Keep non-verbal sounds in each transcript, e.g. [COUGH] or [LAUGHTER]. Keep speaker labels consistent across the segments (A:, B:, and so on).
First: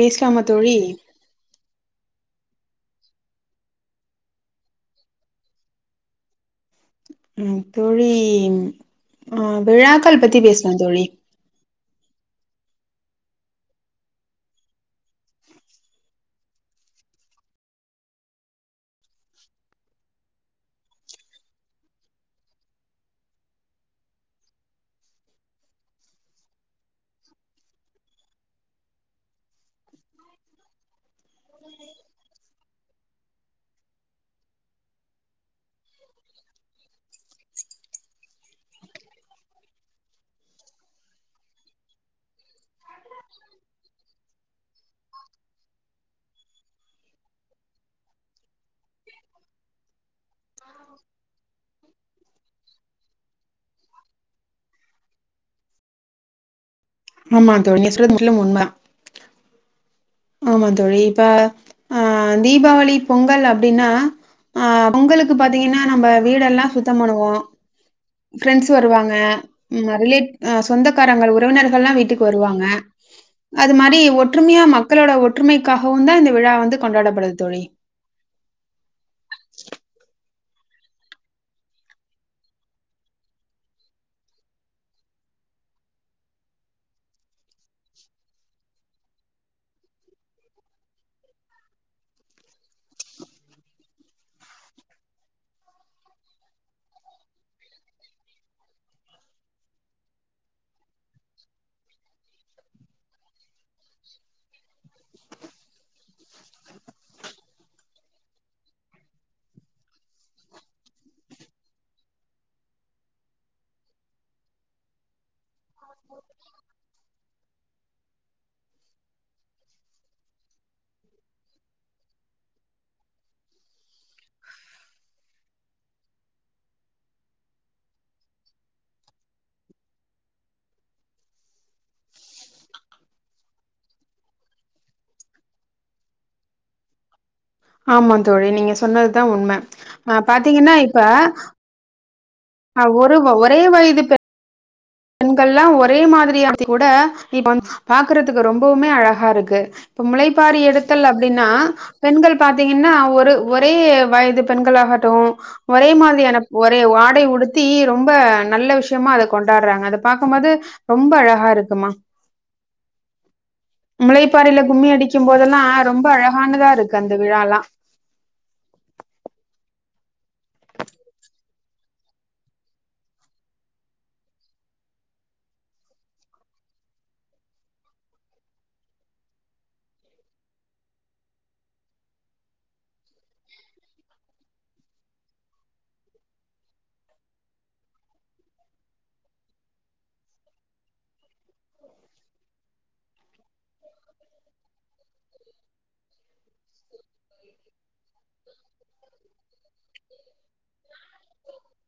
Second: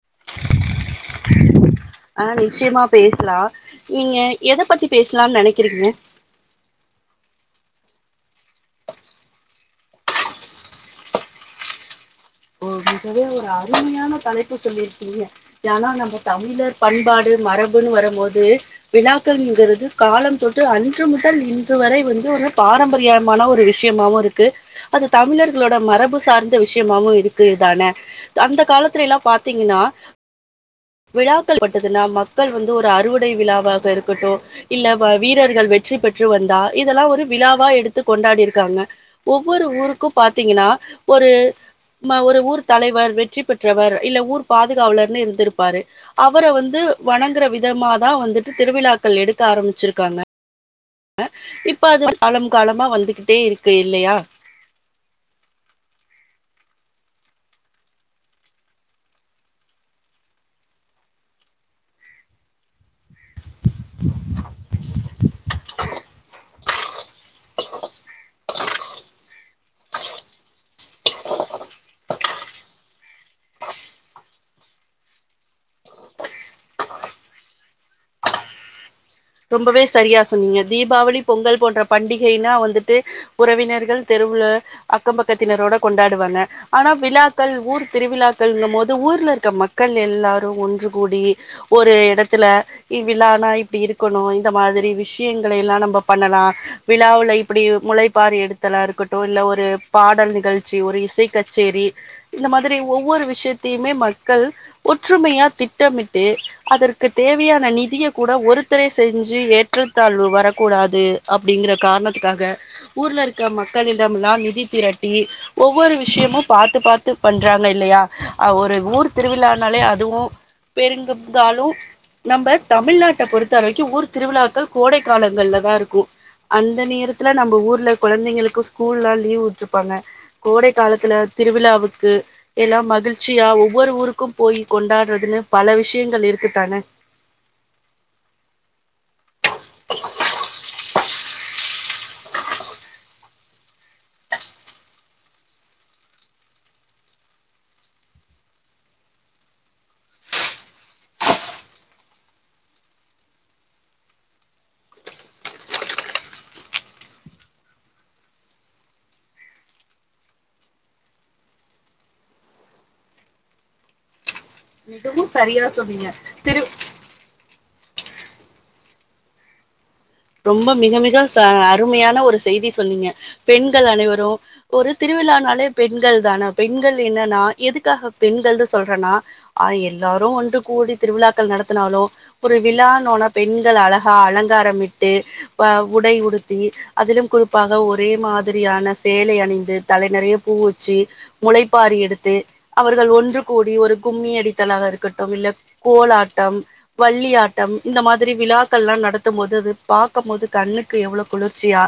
A: பேஸ்லாமா தோழி
B: ஆ நிச்யமா பேசுலா நீங்க எத பத்தி பேசலான நெனைக்கிறீங்க
A: ம் தோழி ஆ விழாக்கள் பத்தி பேஸ்லா தோழி
B: ஓகே தோழி ஒரு அருமையான தலைப்பு சொல்லிர்க்கீங்க ஏனா நம்ப தமிழர் பண்பாடு மரபுன்னு வரம்போது விழாக்கள்ங்கிறது காலம் தொட்டு அன்று முதல் இன்று வரை வந்து ஒரு பாரம்பரியமான ஒரு வி ஷ்யமாவு இருக்கு அது தமிழர்குளோட மரபு சார்ந்த விஷ்யமாவு இரு க்குதான அந்த காலத்துலேலா பாத்தீங்கினா விழாக்கள் பட்டதுனா மக்கள் வந்து ஒரு அறுவடை விழாவாக இருக்கட்டு இல்ல வ வீரர்கள் வெற்றி பெற்று வந்தா இதெல்லா ஒரு விழாவா எடுத்து கொண்டாடிருக்காங்க ஒவ்வொரு ஊருக்கு பாத்தீங்குனா ஒரு ம ஒரு ஊர் தலைவர் வெற்றி பெற்றவர் இல்ல ஊர் பாதுகாவலர்னு இர்ந்திருப்பாரு அவர வந்து வணங்குற விதமாதா வந்துட்டு திருவிழாக்கள் எடுக்க ஆரமிச்சிருக்காங்க அ இப்ப அது காலம் காலமா வந்துகிட்டே இருக்கு இல்லையா
A: ஆமா தோழி நீங்க சொல்றது முற்றிலும் உண்ம ஆமா தோழி இப்ப ஆ தீபாவளி பொங்கல் அப்டின்னா அ பொங்கலுக்கு பாத்தீங்கனா நம்ம வீடெல்லா சுத்தம் பண்ணுவோ ஃபிரெண்ஸ் வருவாங்க ம் ந ரிலேட் ஆ சொந்தக்காரங்கள் உறவினர்கள்லா வீட்டுக்கு வருவாங்க அது மாரி ஒற்றுமியா மக்களோட ஒற்றுமைக்காகவுந்தா இந்த விழா வந்து கொண்டாடப்படுது தோழி
B: ரொம்பவே சரியா சொன்னீங்க தீபாவளி பொங்கல் போன்ற பண்டிகைனா வந்துட்டு உறவினர்கள் தெருவுல அக்கம் பக்கத்தினரோட கொண்டாடுவாங்க ஆனா விழாக்கள் ஊர் திருவிழாக்கள்ங்கமோது ஊர்ல இருக்க மக்கள் எல்லாரு ஒன்று கூடி ஒரு எடத்துல இவ் விழானா இப்டி இரு க்குணு இந்த மாதிரி விஷியங்களேலா நம்ப பண்ணலா விழாவுல இப்பிடி முளைப்பாரி எடுத்தலா இருக்கட்டு இல்ல ஒரு பாடல் நிகழ்ச்சி ஒரு இசை கச்சேரி இந்த மாதிரி ஒவ்வொரு விஷ்யத்தியுமே மக்கள் ஒற்றுமையா திட்டமிட்டு அதற்கு தேவையான நிதிய கூட ஒரு த்தரே செஞ்சு ஏற்றத்தாழ்வு வரக்கூடாது அப்டிங்கிற கார்ணத்துக்காக ஊர்ல இருக்க மக்களிடம்லா நிதி திரட்டி ஒவ்வொரு விஷ்யமு பாத்து பாத்து பண்றாங்க இல்லையா அ ஒரு ஊர் திருவிழானாலே அதுவு பெருங்கந்தாலு நம்ப தமிழ்நாட்ட பொறுத்த இத்தனைக்கு ஊர் திருவிழாக்கள் கோடை காலங்கள்ல தா இருக்கு அந்த நேரத்துல நம்ம ஊர்ல கொழந்தைங்களுக்கு ஸ்கூல் க்ஷல்லா லீவ் உட்டுருப்பாங்க கோடை காலத்துல திருவிழாவுக்கு எல்லா மகிழ்ச்சியா ஒவ்வொரு ஊருக்கு போய் கொண்டாடுறதுன்னு பல விஷ்யங்கள் இருக்கு தான
A: ஆமா தோழி நீங்க சொன்னது தா உண்ம ஆ பாத்தீங்கன்னா இப்ப அ ஒரு ஒரே வயது பெ பெண்கள்லா ஒரே மாதிரியா [INAUDIBLE] கூட இ [INAUDIBLE] பாக்கறதுக்கு ரொம்பவுமே அழகாருக்கு இப்ப முளைப்பாரி எடுத்தல் அப்டின்னா பெண்கள் பாத்தீங்கன்னா ஒரு ஒரே வயது பெண்கள்லாகட்டு ஒரே மாதிரியான ஒரே ஆடை உடுத்தி ரொம்ப நல்ல விஷயமா அத கொண்டாடுறாங்க அத பாக்குபோது ரொம்ப அழகா இருக்குமா முளைப்பாரியில கும்மி அடிக்கு
B: மிகவும்
A: போதெல்லா
B: சரியா
A: ரொம்ப
B: சொன்னீங்க திரு
A: அழகானதா இருக்கு அந்த விழால
B: ரொம்ப மிக மிக ச அருமையான ஒரு செய்தி சொன்னீங்க பெண்கள் அனைவரு ஒரு திருவிழானாலே பெண்கள் தான பெண்கள் என்னன்னா எதுக்காக பெண்கள்னு சொல்றன்னா ஆ எல்லாரு ஒன்று கூடி திருவிழாக்கள் நடத்தனாலு ஒரு விழானோன பெண்கள் அழகா அலங்காரம் இட்டு அ உடை உடுத்தி அதிலும் குறிப்பாக ஒரே மாதிரியான சேலை அணிந்து தலை நெறைய பூ வச்சி முளைப்பாரி எடுத்து அவர்கள் ஒன்று கூடி ஒரு கும்மி அடித்தலாக இருக்கட்டும் இல்ல கோலாட்டம் வள்ளியாட்டம் இந்த மாரி விழாக்கள்லா நடத்தும் போது அது பாக்க போது கண்ணுக்கு எவ்ளோ குளிர்ச்சியா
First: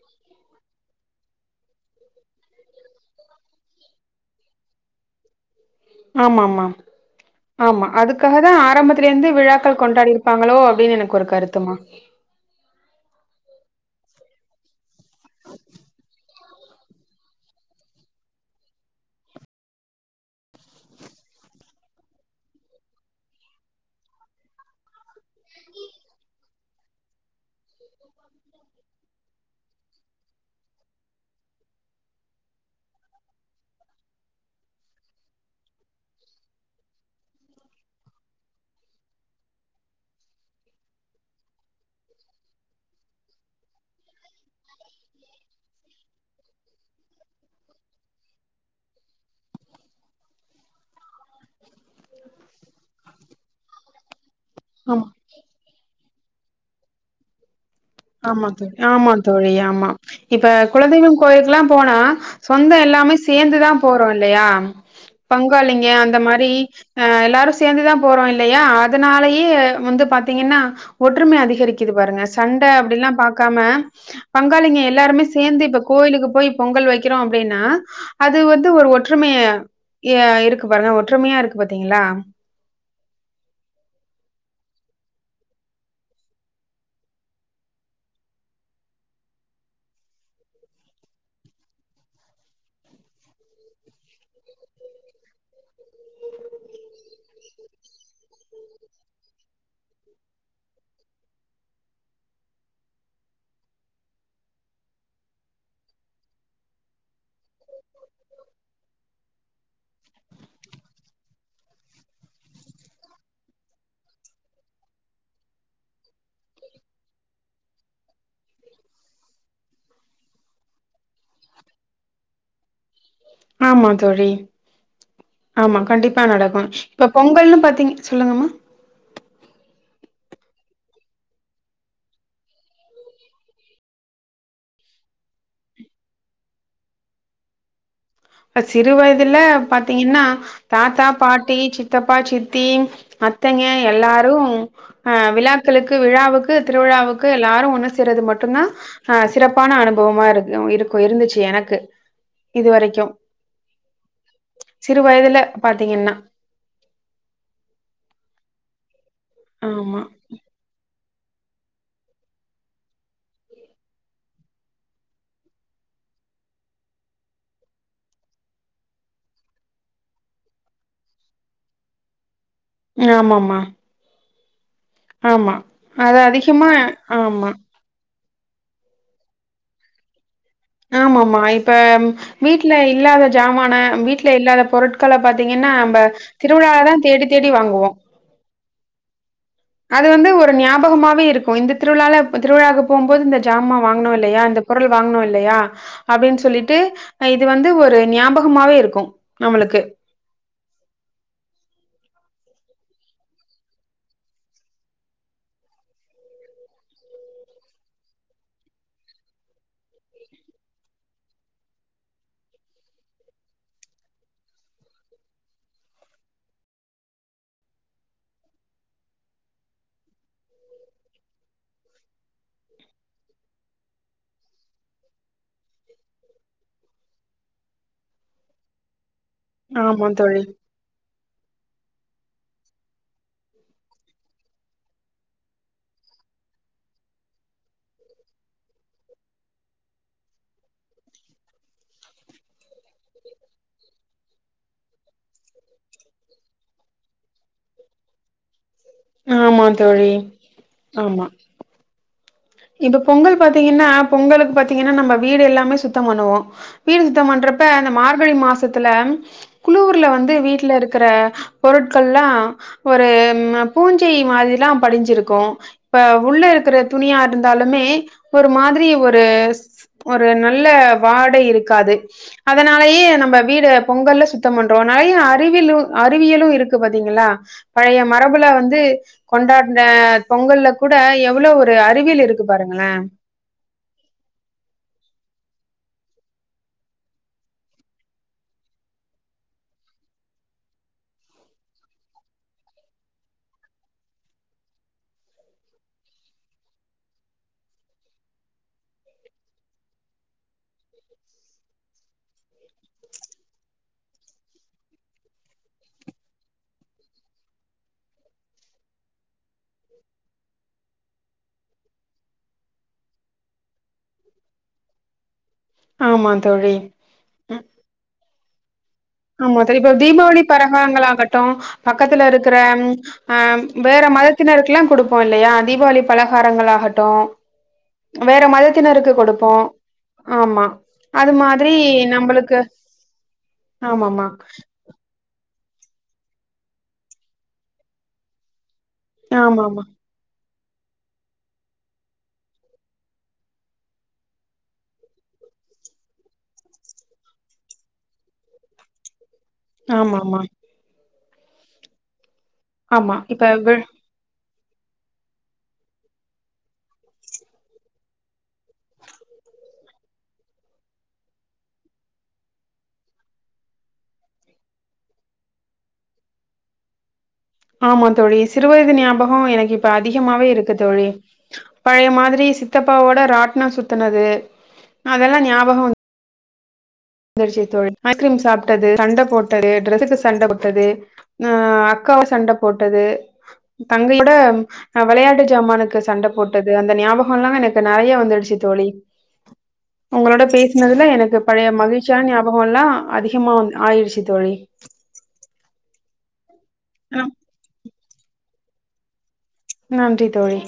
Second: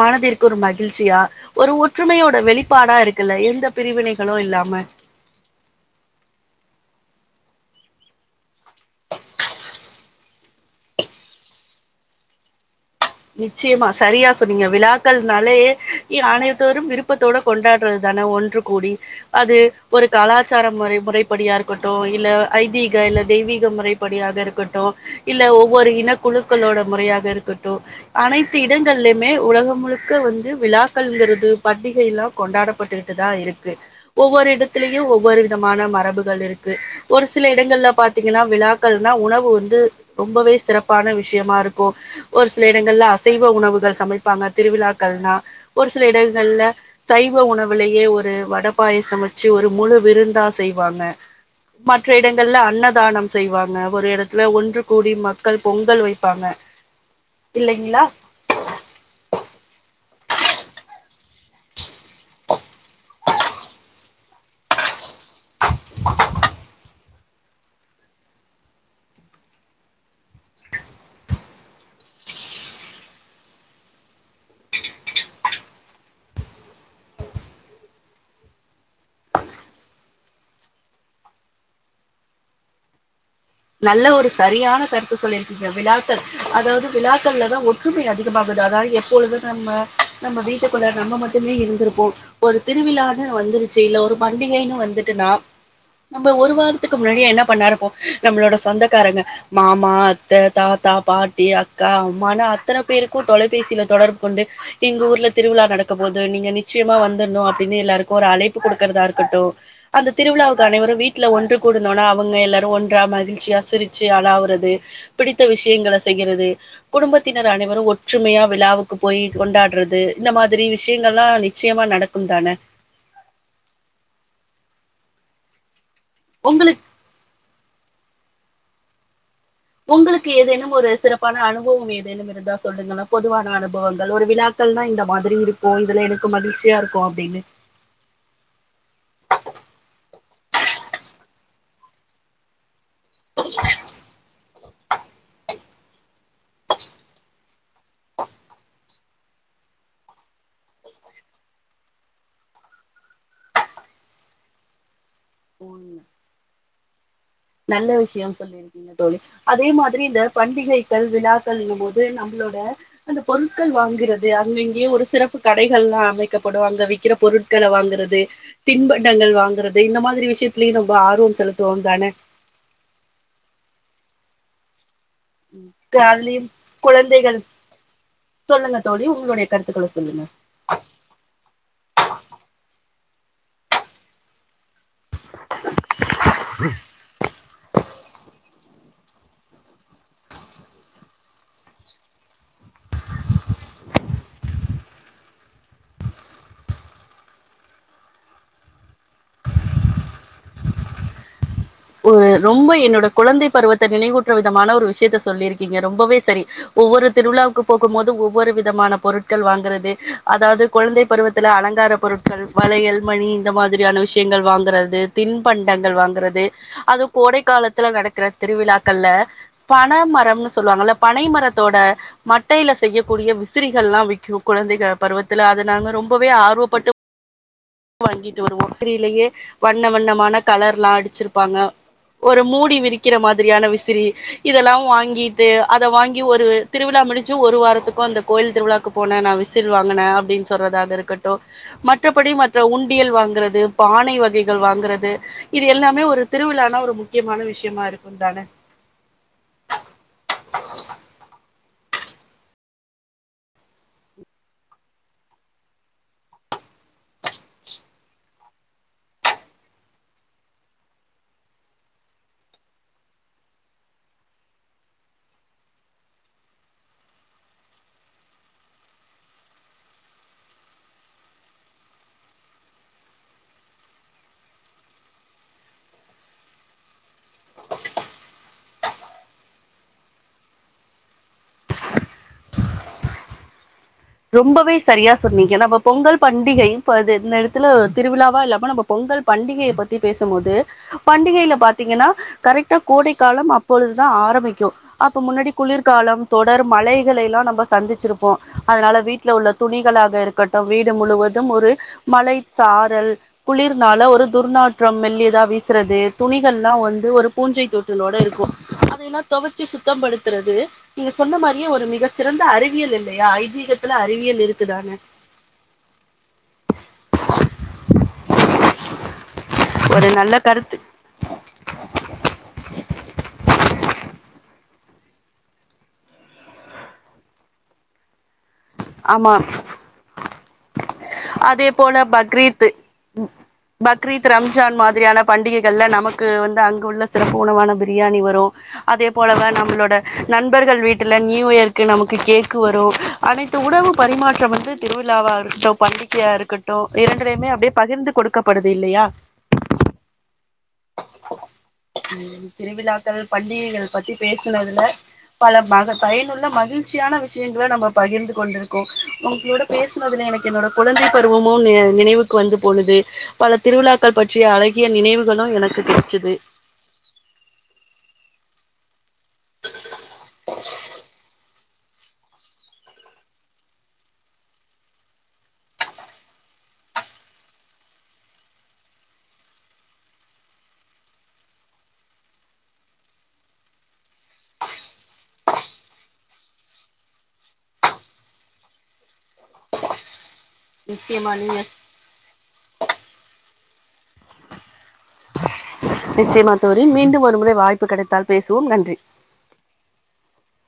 B: மனதிற்கு ஒரு மகிழ்ச்சியா ஒரு ஒற்றுமையோட வெளிப்பாடா இருக்குல்ல எந்த பிரிவினைகளு இல்லாம
A: ஆமாமா ஆமா அதுக்காக தா ஆரம்பத்திலருந்தே விழாக்கள் கொண்டாடிருப்பாங்களோ அப்டின்னு எனக்கு ஒரு கருத்துமா
B: நிச்சயமா சரியா சொன்னீங்க விழாக்கள்னாலே ஆனையத்தோரும் விருப்பத்தோட கொண்டாடுறது தான ஒன்று கூடி அது ஒரு கலாச்சார முறை முறைப்படியா இருக்கட்டு இல்ல ஐதீக இல்ல தெய்வீக முறை படியாக இருக்கட்டு இல்ல ஒவ்வொரு இனக்குழுக்களோட முறையாக இருக்கட்டு அனைத்து இடங்கள்யுமே உலகம் முழுக்க வந்து விழாக்கள்ங்குறது பண்டிகை எல்லா கொண்டாடப்பட்டுட்டுதா இருக்கு ஒவ்வொரு இடத்துலயு ஒவ்வொரு விதமான மரபுகள் இருக்கு ஒரு சில இடங்கள்ல பாத்தீங்கன்னா விழாக்கள்னா உணவு வந்து ரொம்பவே சிறப்பான விஷ்யமா இருக்கு ஒரு சில ங்கள்ல அசைவ உணவுகள் சமைப்பாங்க திருவிழாக்கள்னா ஒரு சில இடங்கள்ல சைவ உணவுலயே ஒரு வட பாயசே வச்சு ஒரு முழு விருந்தா செய்வாங்க மற்ற இடங்கள்ல அன்னதானம் செய்வாங்க ஒரு எடத்துல ஒன்று
A: ஆமா
B: கோடி மக்கள் பொங்கல் வைப்பாங்க இல்லைங்களா
A: ஆமா தோழி ஆமா தோழி ஆமா இப்ப குலதெய்வம் கோயுளுக்குல்லாம் போனா சொந்தோ எல்லாமே சேந்துதா போறோ இல்லையா பங்காளிங்க அந்த மாரி அ எல்லாரு சேந்துதா போறோ இல்லையா அதனாலேயே வந்து பாத்தீங்கன்னா ஒற்றும அதிகரிக்குது பாருங்க சண்ட அப்டிலா பாக்காம பங்காளிங்க எல்லாருமே சேந்தே இப்ப கோயிலுக்கு போய் பொங்கல் வைக்குறோ அப்டின்னா அது வந்து ஒரு ஒற்றுமைய ய இருக்கு பாருங்க ஒற்றுமையா இருக்கு பாத்தீங்களா
B: நல்ல ஒரு சரியான கருத்து சொல்லிருக்கீங்க விழாக்கள அதாது விழாக்கள்ல தா ஒ ற்றுமை அதிகமாகுது அதாவது எப்பொழுது நம்ம நம்ம வீட்டுக்குள்ள நம்ம மட்டுமே இருந்துருப்போ ஒரு திருவிழான்னு வந்துருச்சு இல்ல ஒரு பண்டிகைன்னு வந்துட்டுன்னா நம்ம ஒரு வாரத்துக்கு முன்னாடியே என்ன பண்ணா இருப்போ நம்மளோட சொந்தக்காரங்க மாமா அத்த தாத்தா பாட்டி அக்கா அம்மா னு அத்தன பேருக்கு தொலைபேசில தொடர்பு கொண்டு எங்க ஊர்ல திருவிழா நடக்கபோது நீங்க நிச்சயமா வந்தர்ணு அப்டின்னு எல்லாருக்கு ஒரு அழைப்பு குடுக்கறதா இருக்கட்டு அந்த திருவிழாவுக்கு அனைவரு வீட்ல ஒன்று கூடுனோனா அவங்க எல்லாரு ஒன்று ட்டா மகிழ்ச்சியா சிரிச்சு அளாவுறது பிடித்த விஷயங்கள செய்யறது குடும்பத்தினர் அனைவரு ஒற்றுமையா விழாவுக்கு போய் கொண்டாடுறது இந்த மாதிரி விஷயங்கள்லா நிச்சயமா நடக்க உந்தான
A: ஆமா தோழி ஆமா கண்டிப்பா நடக்கு
B: உங்களுக்கு
A: இப்போ பொங்கல்ன்னு பாத்தீங் சொல்லுங்கம்மா
B: உங்களுக்கு ஏதேனு ஒரு சிறப்பான அனுபவ ஏதேனு இருந்தா சொல்லுங்கள பொதுவான அனுபவங்கள் ஒரு விழாக்கள்னா இந்த மாதிரி இருக்கு இதுல எனக்கு மகிழ்ச்சியா இருக்கு அப்டின்னு
A: சிறு வயதுல பாத்தீங்கனா தாத்தா பாட்டி சித்தப்பா சித்தி அத்தைங்க எல்லாரு அ விழாக்களுக்கு விழாவுக்கு திருவிழாவுக்கு எல்லாரு ஒன்னு சேர்றது மட்டுதா ஆ சிறப்பான அனுபவமா இருக்கு இருக்கு இருந்துச்சு எனக்கு இது வரைக்கு சிறு வயதுல பாத்தீங்கன்னா
B: நல்ல விஷய சொல்லிருக்கீங்க தோழி அதே
A: ஆமா
B: மாதிரி இந்த பண்டிகை கள் விழாக்கள் இங்கு போது நம்ளோட அந்த பொருட்கள் வாங்குறது அங்கங்கேயோ ஒரு சிறப்பு கடைகள்ல்லா அமைக்கப்படு அங்க விக்குற பொருட் க்கள வாங்குறது தின்பண்டங்கள் வாங்குறது இந்த மாதிரி விஷயத்தலயு ரொம்ப ஆர்வ செலுத்துவோ தான
A: ஆமமா அது அதிகமா ஆமா
B: சொல்லுங்க தோழி உங்களுடைய கருத்துக்கள சொல்லுங்க
A: ஆமமா இப்ப வீட்ல இல்லாத ஜமான வீட்ல இல்லாத பொருட்கள பாத்தீங்கன்னா நம்ப திருவிழாலதான தேடி தேடி வாங்குவோ அது வந்து ஒரு ஞாபகமாவே இருக்கு இந்த திருவிழால திருவிழா போம்போது இந்த ஜாமா வாங்னோல்லயா அந்த பொருள் வாங்குனோல்லயா அப்படின் சொல்லிட்டு இது வந்து ஒரு ஞாபகமாவே இருக்கு நம்மளுக்கு
B: ஒரு ரொம்ப என்னோட குழந்தை பருவத்த நினைவூட்டுற விதமான ஒரு விஷயத்த சொல்லிருக்கீங்க ரொம்பவே சரி ஒவ்வொரு திருவிழாவுக்கு போகு போது ஒவ்வொரு விதமான பொருட்கள் வாங்குறது அதாது குழந்தை பருவத்துல அலங்கார பொருட்கள் வளையல் மணி இந்த மாதிரியான விஷயங்கள் வாங்குறது தின்பண்டங்கள் வாங்குறது அது கோடை காலத்துல நடக்குற திருவிழாக்கள்ல பனமரம்ன்னு சொல்லுவாங்கல்ல பனை மரத்தோட மட்டையில செய்யக்கூடிய விசிறிகள்ல்லா விக்கு குழந்தைக பருவத்துல அது நாங்க ரொம்பவே ஆர்வப்பட்டு வாங்கிட்டு வருவோ விசிறிலயே வண்ண
A: ஆமா
B: வண்ணமான
A: தோழி.
B: கலர்ல்லா அடிச்சிருப்பாங்க ஒரு மூடி விரிக்கிற மாதிரியான விசிறி இதெல்லா வாங்கிட்டு அத வாங்கி ஒரு திருவிழா முடிச்சு ஒரு வாரத்துக்கு அந்த கோயில் திருவிழாக்கு போன நா விசில் வாங்குன அப்பிடின் சொல்றதாக இருக்கட்டு. மற்றபடி மற்ற உண்டியல் வாங்குறது பானை வகைகள் வாங்குறது இது எல்லாமே ஒரு திருவிழானா ஒரு முக்கியமான விஷயமா இருக்குந்தான
A: ஆமா தோழி ஆமா இப்ப பொங்கல் பாத்தீங்கன்னா பொங்கலுக்கு பாத்தீங்கன்னா நம்ம வீடு எல்லாமே சுத்த பண்ணுவோ. வீ டு சுத்த பண்றப்ப இந்த மார்கழி மாசத்துல குளூர்ல வந்து வீட்ல இருக்குற பொருட்கள்லா ஒரு பூஞ்சை மாரிலா படிஞ்சிருக்கு. இப்ப உள்ள இருக்குற துணியா இருந்தாலுமே ஒரு மாதிரி ஒரு ஒரு நல்ல வாடை இருக்காது. அதனாலயே நம்ப வீடு பொங்கல்ல சுத்தோ பண்றோ. நறையா அறிவிலு அறிவியலு இருக்கு பாத்தீங்களா. பழைய மரபுல வந்து கொண்டாட்ன பொங்கல்ல கூட எவ்ளோ ஒரு அறிவியல் இரு க்கு பாருங்களே
B: ரொம்பவே சரியா சொன்னீங்க நம்ம பொங்கல் பண்டிகையு இப்போது இந்த எடத்துல திருவிழாவா இல்லாம நம்ம பொங்கல் பண்டிகைய பத்தி பேசுமோது பண்டிகையில பாத்தீங்கன்னா கரெக்டா கோடை கால அப்பொழுதுதா ஆரம்பிக்கு அப்ப முன்னாடி குளிர்கால தொடர் மழைகளை எல்லா நம்ம சந்திச்சிருப்போ அதனால வீட்ல உள்ள துணிகளாக இருக்கட்டு வீடு முழுவது ஒரு மழை சாரல் குளிர்னால ஒரு துர்நாற்ற மெல்லியதா வீசுறது துணிகள்ல்லா வந்து ஒரு பூஞ்சை தொட்டுனோட இருக்கு. அதெல்லா தெவச்சு சுத்தப்படுத்துறது நீங்க சொன்ன மாரியே ஒரு மிக சிறந்த அறிவியல் இல்லயா ஐ திகத்துல அறிவியல் இருக்குதான
A: ஆமா தோழி ம், ஆமா தோழி இப்ப
B: ஒரு நல்ல
A: தீபாவளி
B: கருத்து
A: பரகாங்களாகட்டு பக்கத்துல இருக்குற அ வேற மதத்தினருக்குலா குடுப்போ இல்லயா. தீபாவளி பலகாரங்கள் ஆகட்டு வேற மதத்தினருக்கு
B: ஆமா
A: கொடுப்போ. ஆமா. அது
B: அதே
A: மாதிரி
B: போல
A: நம்பளுக்கு
B: பக்ரீத்து. ம்.
A: ஆமாமா
B: பக்ரீத் ரம்ஜான் மாதிரியான பண்டிகைகள்ல நமக்கு வந்து அங்குள்ள சிறப்பு உணவான ப்ரியாணி வரு. அதே போலவா
A: ஆமாமா
B: நம்மளோட நண்பர்கள் வீட்டுல நியூ இயர்க்கு நமக்கு கேக்கு வரு. அனைத்து உணவு பரிமாற்றம் வந்து திருவிழாவா இருக்கட்டு பண்டிகையா இருக்கட்டு இரண்டுலையுமே அப்டியே பகிர்ந்து கொடுக்கபடுது இல்லையா.
A: ஆமா ஆமா
B: ம்
A: ஆமா
B: திருவிழாக்கள்
A: இப்ப வி
B: பண்டிகைகள் பத்தி பேசுனதுல பல மக பயனுள்ள மகிழ்ச்சியான விஷ்யங்கள நம்ப பகிர்ந்து கொ ண்டு இருக்கோ. உங்குளோட பேசுனதுல எனக்கு என்னோட குழந்தை பருவமு நி நினைவுக்கு வந்து போகுது. பல திருவிழாக்கள் பற்றிய அழகிய நினைவுகளு எனக்கு கெச்சுது
A: ஆமா தோழி. சிறுவயது ஞாபகொ எனக்கு இப்ப அதிகமாவே இருக்கு தோழி. பழைய மாதிரி சித்தப்பாவோட ராட்னோ சுத்துனது அதெல்லா ஞாபகோ வந் திர்ச்சு தோழி ஐஸ்கிரீம் சாப்ட்டது சண்ட போட்டது ட்ரெஸுக்கு சண்ட போட்டது நா அக்காவோ சண்ட போட்டது தங்கை ஓட ஆ வெளயாட்டு ஜமானுக்கு சண்ட போட்டது அந்த ஞாபகோ எல்லா எனக்கு நறையா வந்துடுச்சு தோழி. உங்களோட பேசுனதுல
B: நிச்சயமா
A: எனக்கு
B: நீங்க
A: பழைய மகிழ்ச்சியான ஞாபகோ எல்லா அதிகமா வந் ஆயிடுச்சு தோழி.
B: நிச்செய்மா தோழி. மீண்டு ஒரு முறை வாய்ப்பு கெடைத்தால் பேசுவோ. நன்றி.
A: நன்றி தோழி.